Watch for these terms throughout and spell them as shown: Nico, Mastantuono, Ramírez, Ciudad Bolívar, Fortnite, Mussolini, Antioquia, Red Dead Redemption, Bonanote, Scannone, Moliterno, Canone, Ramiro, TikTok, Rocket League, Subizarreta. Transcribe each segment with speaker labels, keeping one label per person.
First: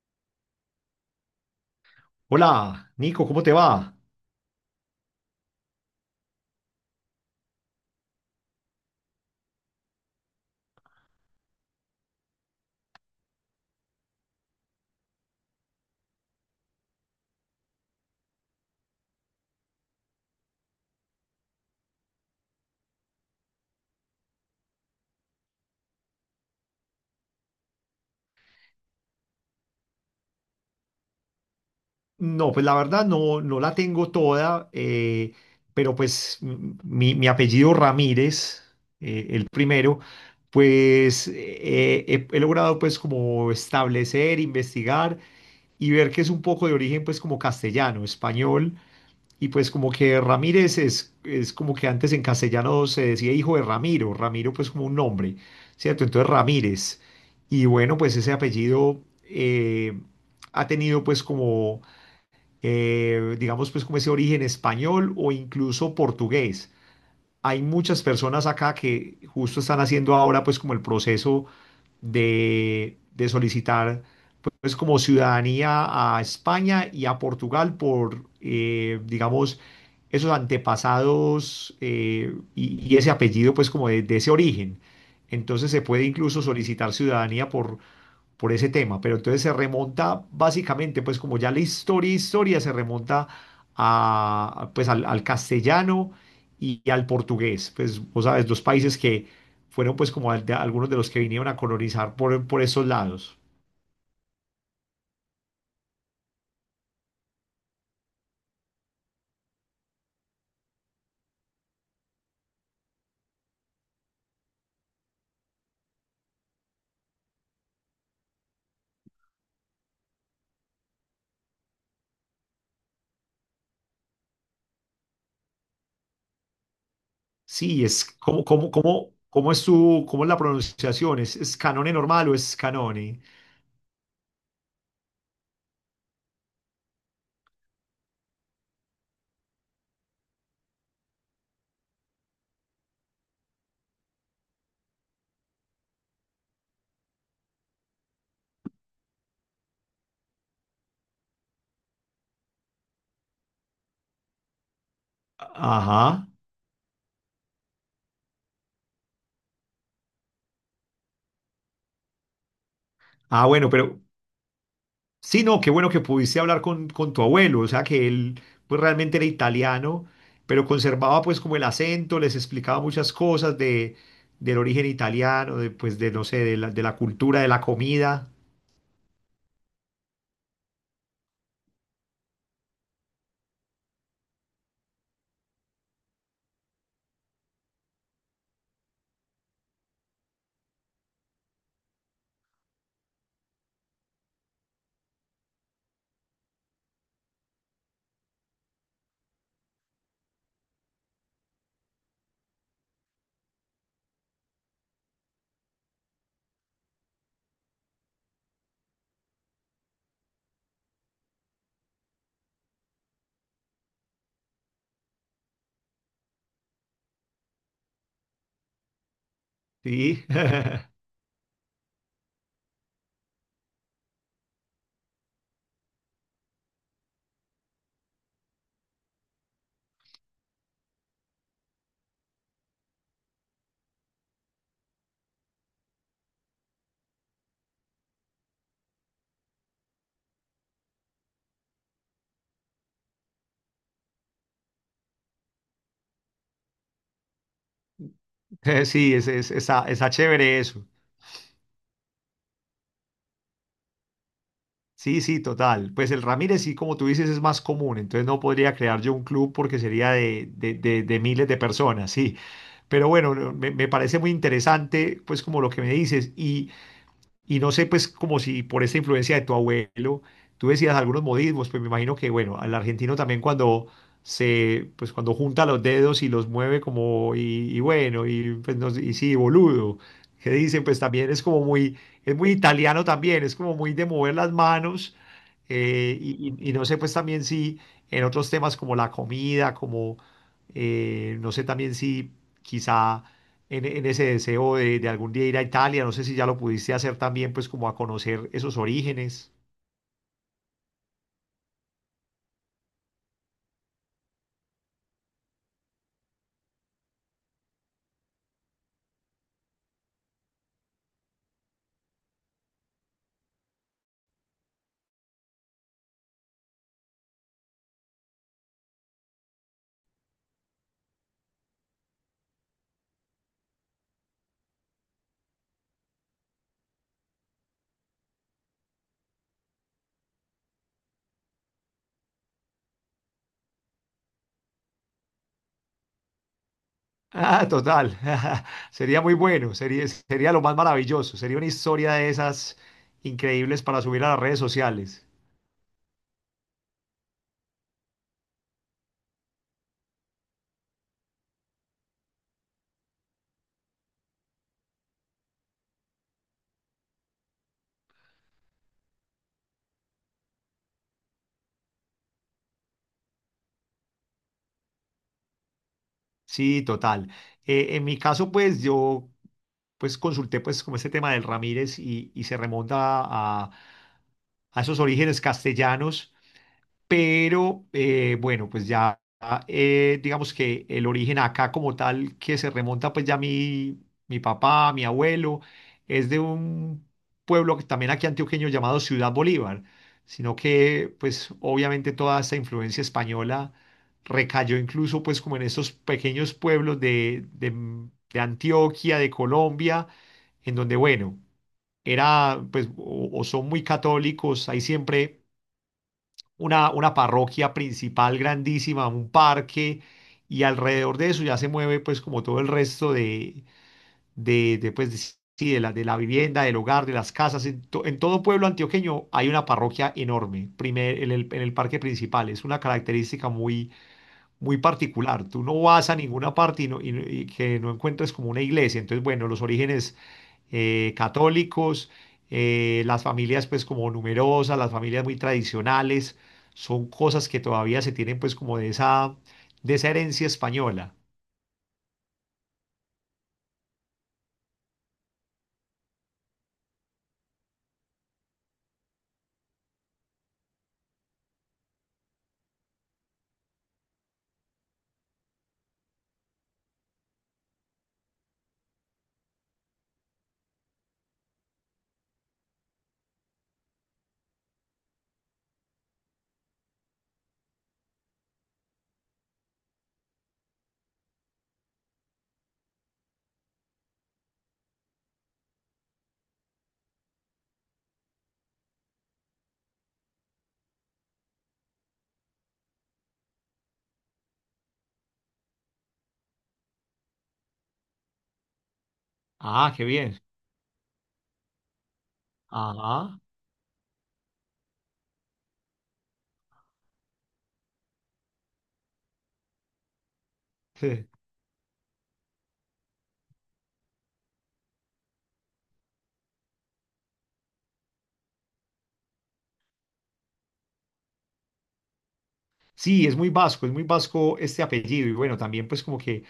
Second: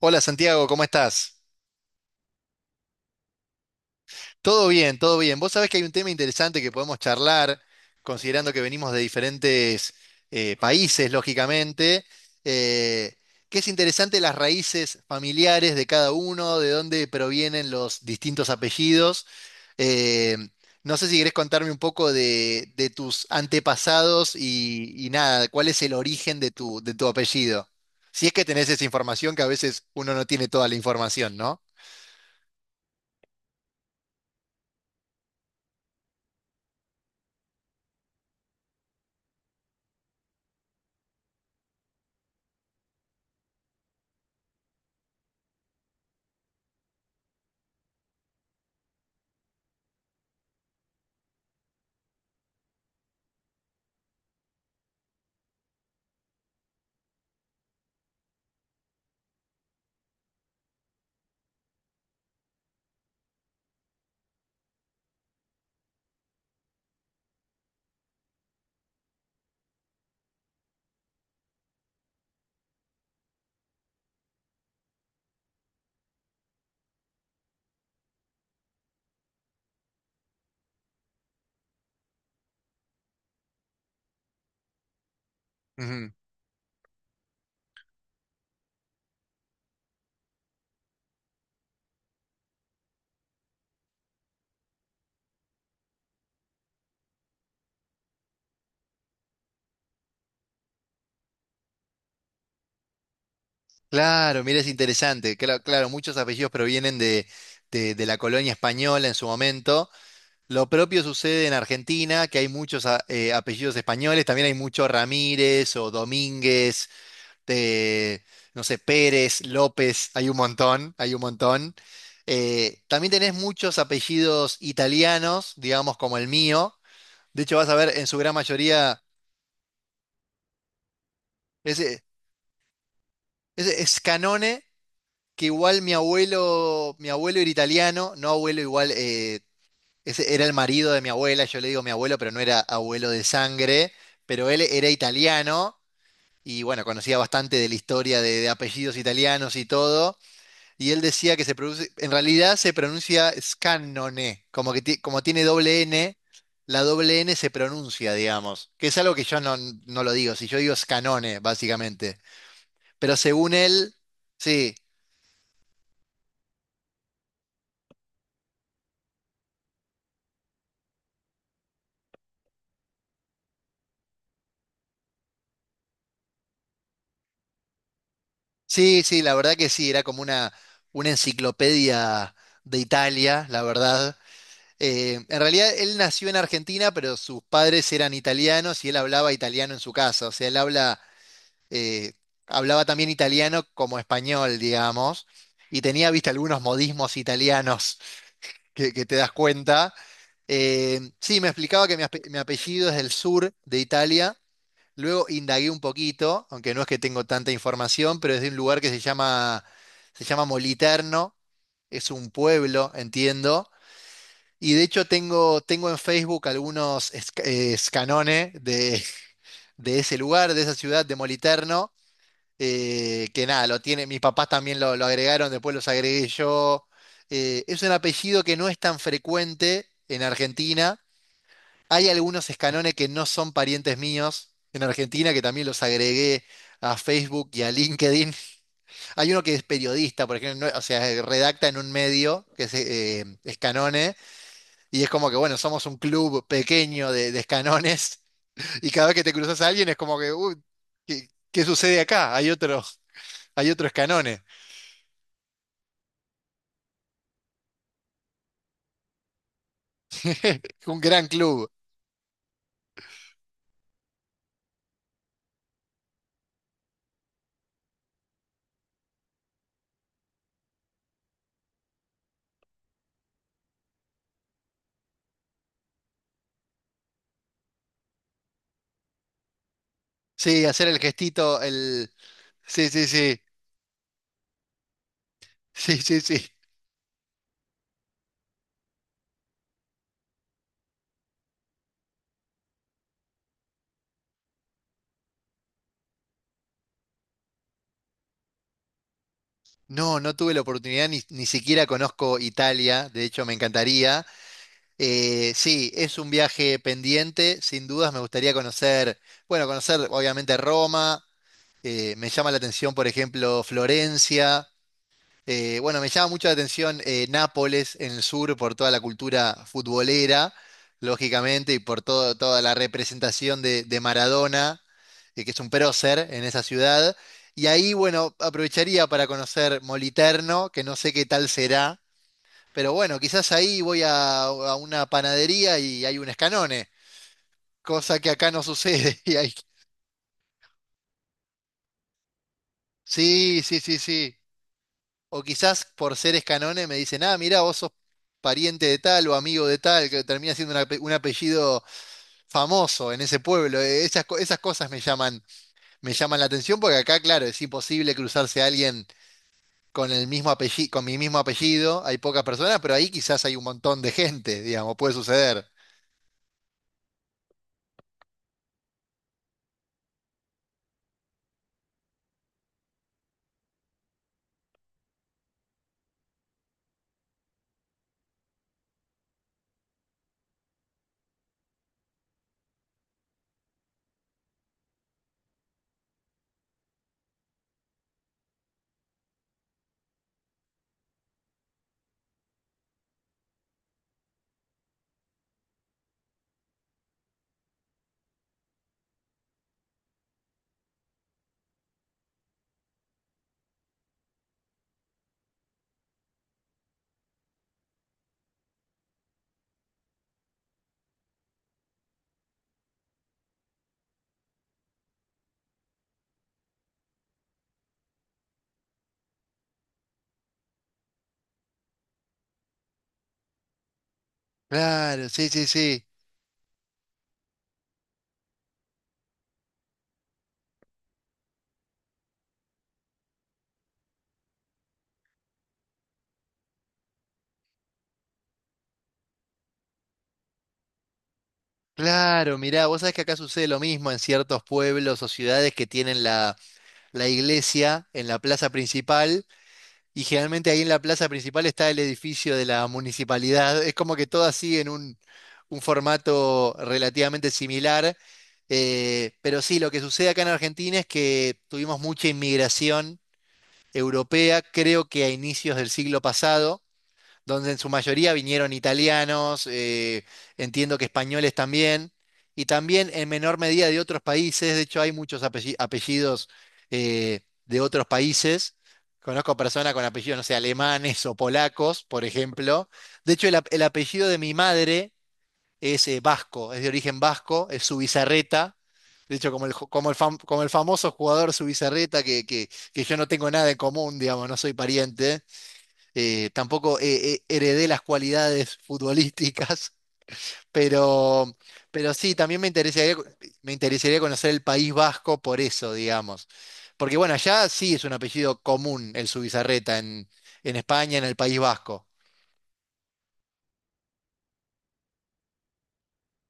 Speaker 1: Hola, Santiago, ¿cómo estás?
Speaker 2: Hola, Nico, ¿cómo te va?
Speaker 1: Todo bien, todo bien. Vos sabés que hay un tema interesante que podemos charlar, considerando que venimos de diferentes países, lógicamente, eh, que es interesante las raíces familiares de cada uno, de dónde provienen los distintos apellidos. Eh, no sé si querés contarme un poco de tus antepasados y nada, cuál es el origen de tu apellido. Si es que tenés esa información, que a veces uno no tiene toda la información, ¿no?
Speaker 2: No, pues la verdad no, no la tengo toda, pero pues mi apellido Ramírez, el primero, pues he logrado pues como establecer, investigar y ver que es un poco de origen pues como castellano, español. Y pues como que Ramírez es como que antes en castellano se decía hijo de Ramiro, Ramiro pues como un nombre, ¿cierto? Entonces Ramírez. Y bueno, pues ese apellido ha tenido pues como, digamos pues como ese origen español o incluso portugués. Hay muchas personas acá que justo están haciendo ahora pues como el proceso de solicitar pues como ciudadanía a España y a Portugal por, digamos, esos antepasados y ese apellido pues como de ese origen. Entonces se puede
Speaker 1: Ujú.
Speaker 2: incluso solicitar ciudadanía por ese tema, pero entonces se remonta básicamente pues como ya la historia, historia se remonta a, pues al, al castellano y al portugués, pues vos sabes, dos países que fueron pues como algunos de los que vinieron a colonizar por esos lados.
Speaker 1: Claro, mira, es interesante. Claro, claro, muchos apellidos provienen de la colonia española en su momento. Lo propio sucede en Argentina, que hay muchos apellidos españoles. También hay muchos Ramírez o Domínguez, eh, no sé, Pérez, López. Hay un montón, hay un montón. También tenés muchos apellidos italianos, digamos, como el mío. De hecho, vas a
Speaker 2: Sí,
Speaker 1: ver,
Speaker 2: es
Speaker 1: en su gran
Speaker 2: como, como,
Speaker 1: mayoría,
Speaker 2: como, ¿cómo es tu, cómo es la pronunciación? ¿Es, es Canone
Speaker 1: ese,
Speaker 2: normal o es Canone?
Speaker 1: ese es Canone. Que igual mi abuelo era italiano, no abuelo igual, ese era el marido de mi abuela, yo le digo mi abuelo, pero no era abuelo de sangre, pero él era italiano y bueno, conocía bastante de la historia de apellidos italianos y todo, y él decía que se produce, en realidad se pronuncia Scannone, como tiene doble N,
Speaker 2: Ajá.
Speaker 1: la doble N se pronuncia, digamos, que es algo que yo no, no lo digo, si yo digo Scannone, básicamente, pero
Speaker 2: Ah,
Speaker 1: según
Speaker 2: bueno,
Speaker 1: él,
Speaker 2: pero
Speaker 1: sí.
Speaker 2: sí, no, qué bueno que pudiste hablar con tu abuelo, o sea que él pues realmente era italiano, pero conservaba pues como el acento, les explicaba muchas cosas de, del origen italiano, de, pues de, no sé, de la cultura, de la comida,
Speaker 1: Sí, sí, la verdad que sí, era como una enciclopedia de Italia, la verdad. En realidad él nació en Argentina, pero sus padres eran italianos y él hablaba italiano en su casa. O sea, eh, hablaba también italiano como español, digamos, y tenía, viste, algunos modismos italianos que te das cuenta. Sí, me explicaba que mi apellido es del sur de Italia. Luego indagué un poquito, aunque no es que tengo tanta información, pero es de un lugar se llama Moliterno, es un pueblo, entiendo. Y de hecho tengo, tengo en Facebook escanones de ese
Speaker 2: ¿sí?
Speaker 1: lugar, de esa ciudad de Moliterno, que nada, lo tiene, mis papás también lo agregaron, después los agregué yo. Es un apellido que no es tan frecuente en Argentina. Hay algunos escanones que no son parientes míos en Argentina, que también los agregué a Facebook y a LinkedIn. Hay uno que es periodista, por ejemplo, o sea, redacta en un medio que es Escanone, y es como que, bueno, somos un club pequeño de Escanones, y cada vez
Speaker 2: Sí,
Speaker 1: que te
Speaker 2: es,
Speaker 1: cruzas a
Speaker 2: está,
Speaker 1: alguien es
Speaker 2: está
Speaker 1: como que, uy,
Speaker 2: chévere eso.
Speaker 1: ¿qué sucede acá? Hay otro Escanone,
Speaker 2: Sí, sí, total. Pues el Ramírez, sí, como tú dices, es más común, entonces no podría crear yo un club porque sería de,
Speaker 1: un
Speaker 2: de
Speaker 1: gran
Speaker 2: miles de
Speaker 1: club.
Speaker 2: personas, sí. Pero bueno, no, me parece muy interesante, pues como lo que me dices. Y no sé, pues, como si por esta influencia de tu abuelo, tú decías algunos modismos, pues me imagino que, bueno, al argentino también cuando se, pues cuando junta los dedos y los mueve como, y bueno, y, pues, no sé, y sí, boludo, que
Speaker 1: Sí,
Speaker 2: dicen,
Speaker 1: hacer el
Speaker 2: pues también es como
Speaker 1: gestito,
Speaker 2: muy,
Speaker 1: el...
Speaker 2: es muy
Speaker 1: Sí,
Speaker 2: italiano
Speaker 1: sí, sí,
Speaker 2: también, es como muy de mover las manos,
Speaker 1: sí, sí, sí.
Speaker 2: y, y no sé, pues también si en otros temas como la comida, como, no sé también si quizá en ese deseo de algún día ir a Italia. No sé si ya lo pudiste hacer también, pues como a conocer esos orígenes.
Speaker 1: No, no tuve la oportunidad, ni siquiera conozco Italia, de hecho me encantaría. Sí, es un viaje pendiente, sin dudas me gustaría conocer, bueno, conocer obviamente Roma, me llama la atención, por ejemplo, Florencia, bueno, me llama mucho la atención Nápoles en el sur por toda la cultura futbolera, lógicamente, y por toda la representación de Maradona, que es un prócer en esa ciudad. Y ahí, bueno, aprovecharía para conocer Moliterno, que no sé qué tal será, pero bueno, quizás ahí voy a una panadería y hay un escanone,
Speaker 2: Ah, total.
Speaker 1: cosa que acá no
Speaker 2: Sería
Speaker 1: sucede.
Speaker 2: muy
Speaker 1: Y hay-
Speaker 2: bueno, sería, sería lo más maravilloso. Sería una historia de esas
Speaker 1: Sí, sí,
Speaker 2: increíbles
Speaker 1: sí,
Speaker 2: para subir a
Speaker 1: sí.
Speaker 2: las redes sociales.
Speaker 1: O quizás por ser escanone me dicen, ah, mirá, vos sos pariente de tal o amigo de tal, que termina siendo un apellido famoso en ese pueblo. Esas, esas cosas me llaman la atención porque acá, claro, es imposible cruzarse a alguien con el mismo apellido, con mi mismo apellido. Hay pocas personas, pero ahí quizás hay un montón de gente, digamos, puede suceder.
Speaker 2: Sí, total. En mi caso, pues yo pues consulté pues como este tema del Ramírez y se remonta a, a esos orígenes castellanos, pero bueno, pues ya digamos que el origen acá como tal que se remonta pues ya mi papá, mi abuelo, es de un pueblo que también aquí antioqueño llamado Ciudad Bolívar, sino que pues obviamente toda esta influencia española recayó incluso pues como en estos pequeños pueblos de, de Antioquia, de Colombia, en donde bueno, era pues o son muy católicos, hay siempre una parroquia principal grandísima, un parque y alrededor de eso ya se mueve pues como todo el resto de, pues, sí, de la vivienda, del hogar, de las casas, en, en todo pueblo antioqueño hay una parroquia enorme, primer, en el parque principal, es una característica muy muy
Speaker 1: Claro, sí,
Speaker 2: particular. Tú
Speaker 1: sí,
Speaker 2: no
Speaker 1: sí.
Speaker 2: vas a ninguna parte y, y que no encuentres como una iglesia. Entonces, bueno, los orígenes católicos, las familias pues como numerosas, las familias muy tradicionales, son cosas que todavía se tienen pues como de esa herencia española.
Speaker 1: Claro, mirá, vos sabés que acá sucede lo mismo en ciertos pueblos o ciudades que tienen la iglesia en la plaza principal. Y generalmente ahí en la plaza principal está el edificio de la municipalidad. Es como que todas siguen un formato relativamente similar. Pero sí, lo que sucede acá en Argentina es que tuvimos mucha inmigración europea, creo que a inicios del siglo pasado, donde en su mayoría vinieron italianos, entiendo que españoles también, y también en menor medida de otros países. De hecho hay apellidos de otros países. Conozco personas con apellidos, no sé, alemanes o polacos, por ejemplo. De hecho, el apellido de mi madre es vasco, es de origen vasco, es Subizarreta. De hecho, como el, ju-
Speaker 2: Ah, qué
Speaker 1: como el, fam-
Speaker 2: bien.
Speaker 1: como el famoso jugador Subizarreta, que yo no
Speaker 2: Ajá.
Speaker 1: tengo nada en común, digamos, no soy pariente. Tampoco heredé las cualidades futbolísticas, pero, pero sí, también me interesaría conocer el País Vasco por eso, digamos. Porque bueno, allá sí es un apellido común el Zubizarreta en España, en el País Vasco.
Speaker 2: Sí, es muy vasco este apellido. Y bueno, también pues como que...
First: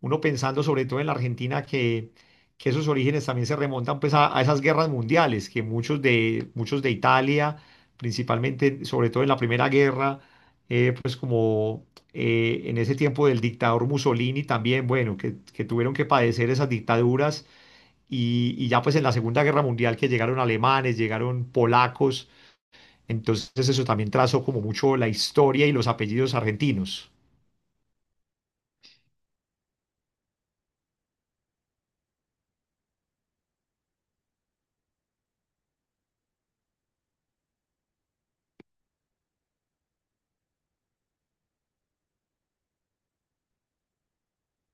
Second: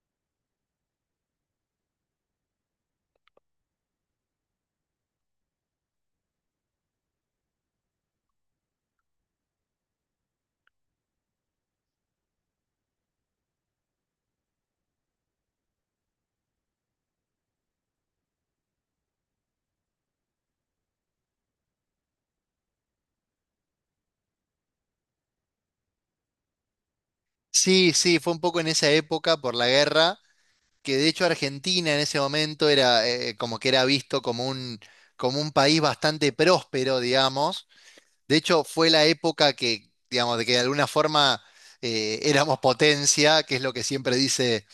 Speaker 2: Uno pensando sobre todo en la Argentina que esos orígenes también se remontan pues a esas guerras mundiales, que muchos de Italia, principalmente, sobre todo en la Primera Guerra, pues como en ese tiempo del dictador Mussolini también, bueno, que tuvieron que padecer esas dictaduras y ya pues en la Segunda Guerra Mundial que llegaron alemanes, llegaron polacos, entonces eso también trazó como mucho la historia y los apellidos argentinos.
Speaker 1: Sí, sí, fue un poco en esa época por la guerra, que de hecho Argentina en ese momento era como que era visto como como un país bastante próspero, digamos. De hecho, fue la época que, digamos, de que de alguna forma éramos potencia, que es lo que siempre dice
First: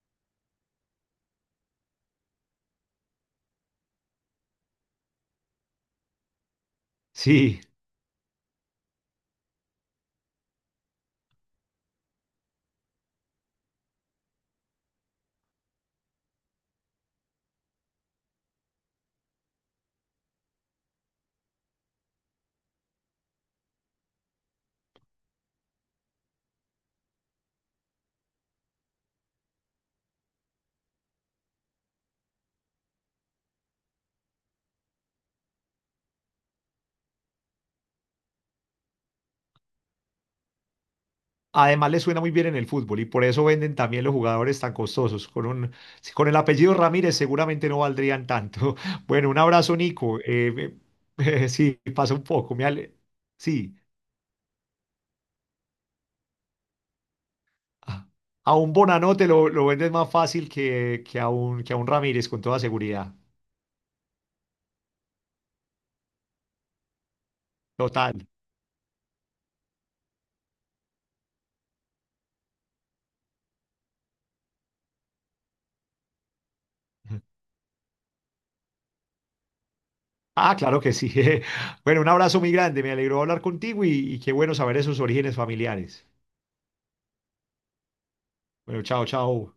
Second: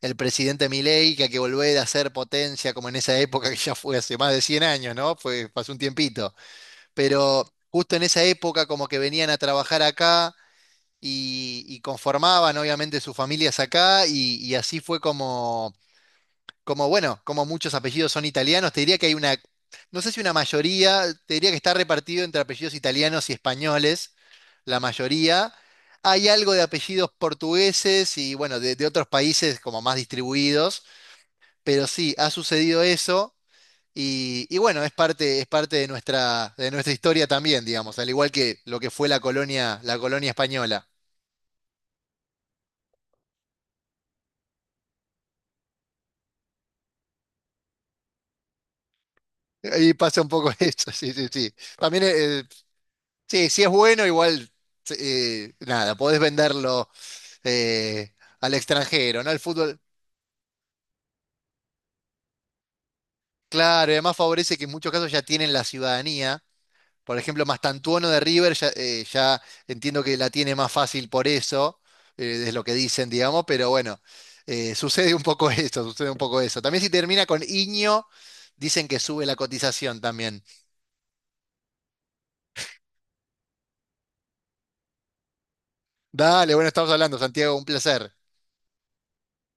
Speaker 1: el presidente Milei, que hay que volver a ser potencia, como en esa época, que ya fue hace más de 100 años, ¿no? Fue, pasó un tiempito. Pero
Speaker 2: Sí.
Speaker 1: justo en esa época, como que venían a trabajar acá y conformaban, obviamente, sus familias acá, y así fue como bueno, como muchos apellidos son italianos, te diría que hay una, no sé si una mayoría, te diría que está repartido entre apellidos italianos y españoles, la mayoría. Hay algo de apellidos portugueses y bueno, de otros países como más distribuidos, pero sí, ha sucedido eso y bueno, es parte de nuestra historia también, digamos, al igual que lo que fue la colonia española.
Speaker 2: Además, le suena muy bien en el fútbol y por eso venden también los jugadores tan costosos. Con un, si con el apellido Ramírez seguramente no valdrían tanto. Bueno, un abrazo,
Speaker 1: Ahí
Speaker 2: Nico.
Speaker 1: pasa un poco eso, sí, sí,
Speaker 2: Me-
Speaker 1: sí.
Speaker 2: sí,
Speaker 1: También
Speaker 2: pasa un poco. Me ale-
Speaker 1: sí, si es
Speaker 2: Sí,
Speaker 1: bueno, igual, nada, podés venderlo
Speaker 2: a
Speaker 1: eh, al
Speaker 2: a un
Speaker 1: extranjero,
Speaker 2: Bonanote
Speaker 1: ¿no? El
Speaker 2: lo
Speaker 1: fútbol,
Speaker 2: vendes más fácil que a un Ramírez, con toda seguridad.
Speaker 1: claro, y además favorece que en muchos casos ya tienen la ciudadanía. Por ejemplo, Mastantuono
Speaker 2: Total.
Speaker 1: de River ya, ya entiendo que la tiene más fácil por eso, es lo que dicen, digamos, pero bueno, sucede un poco eso, sucede un poco eso. También si termina con Iño, dicen que sube la cotización también.
Speaker 2: Ah, claro que sí. Bueno, un abrazo muy grande. Me alegró hablar contigo y qué bueno saber esos orígenes familiares.
Speaker 1: Dale, bueno, estamos hablando, Santiago, un placer.
Speaker 2: Bueno, chao, chao.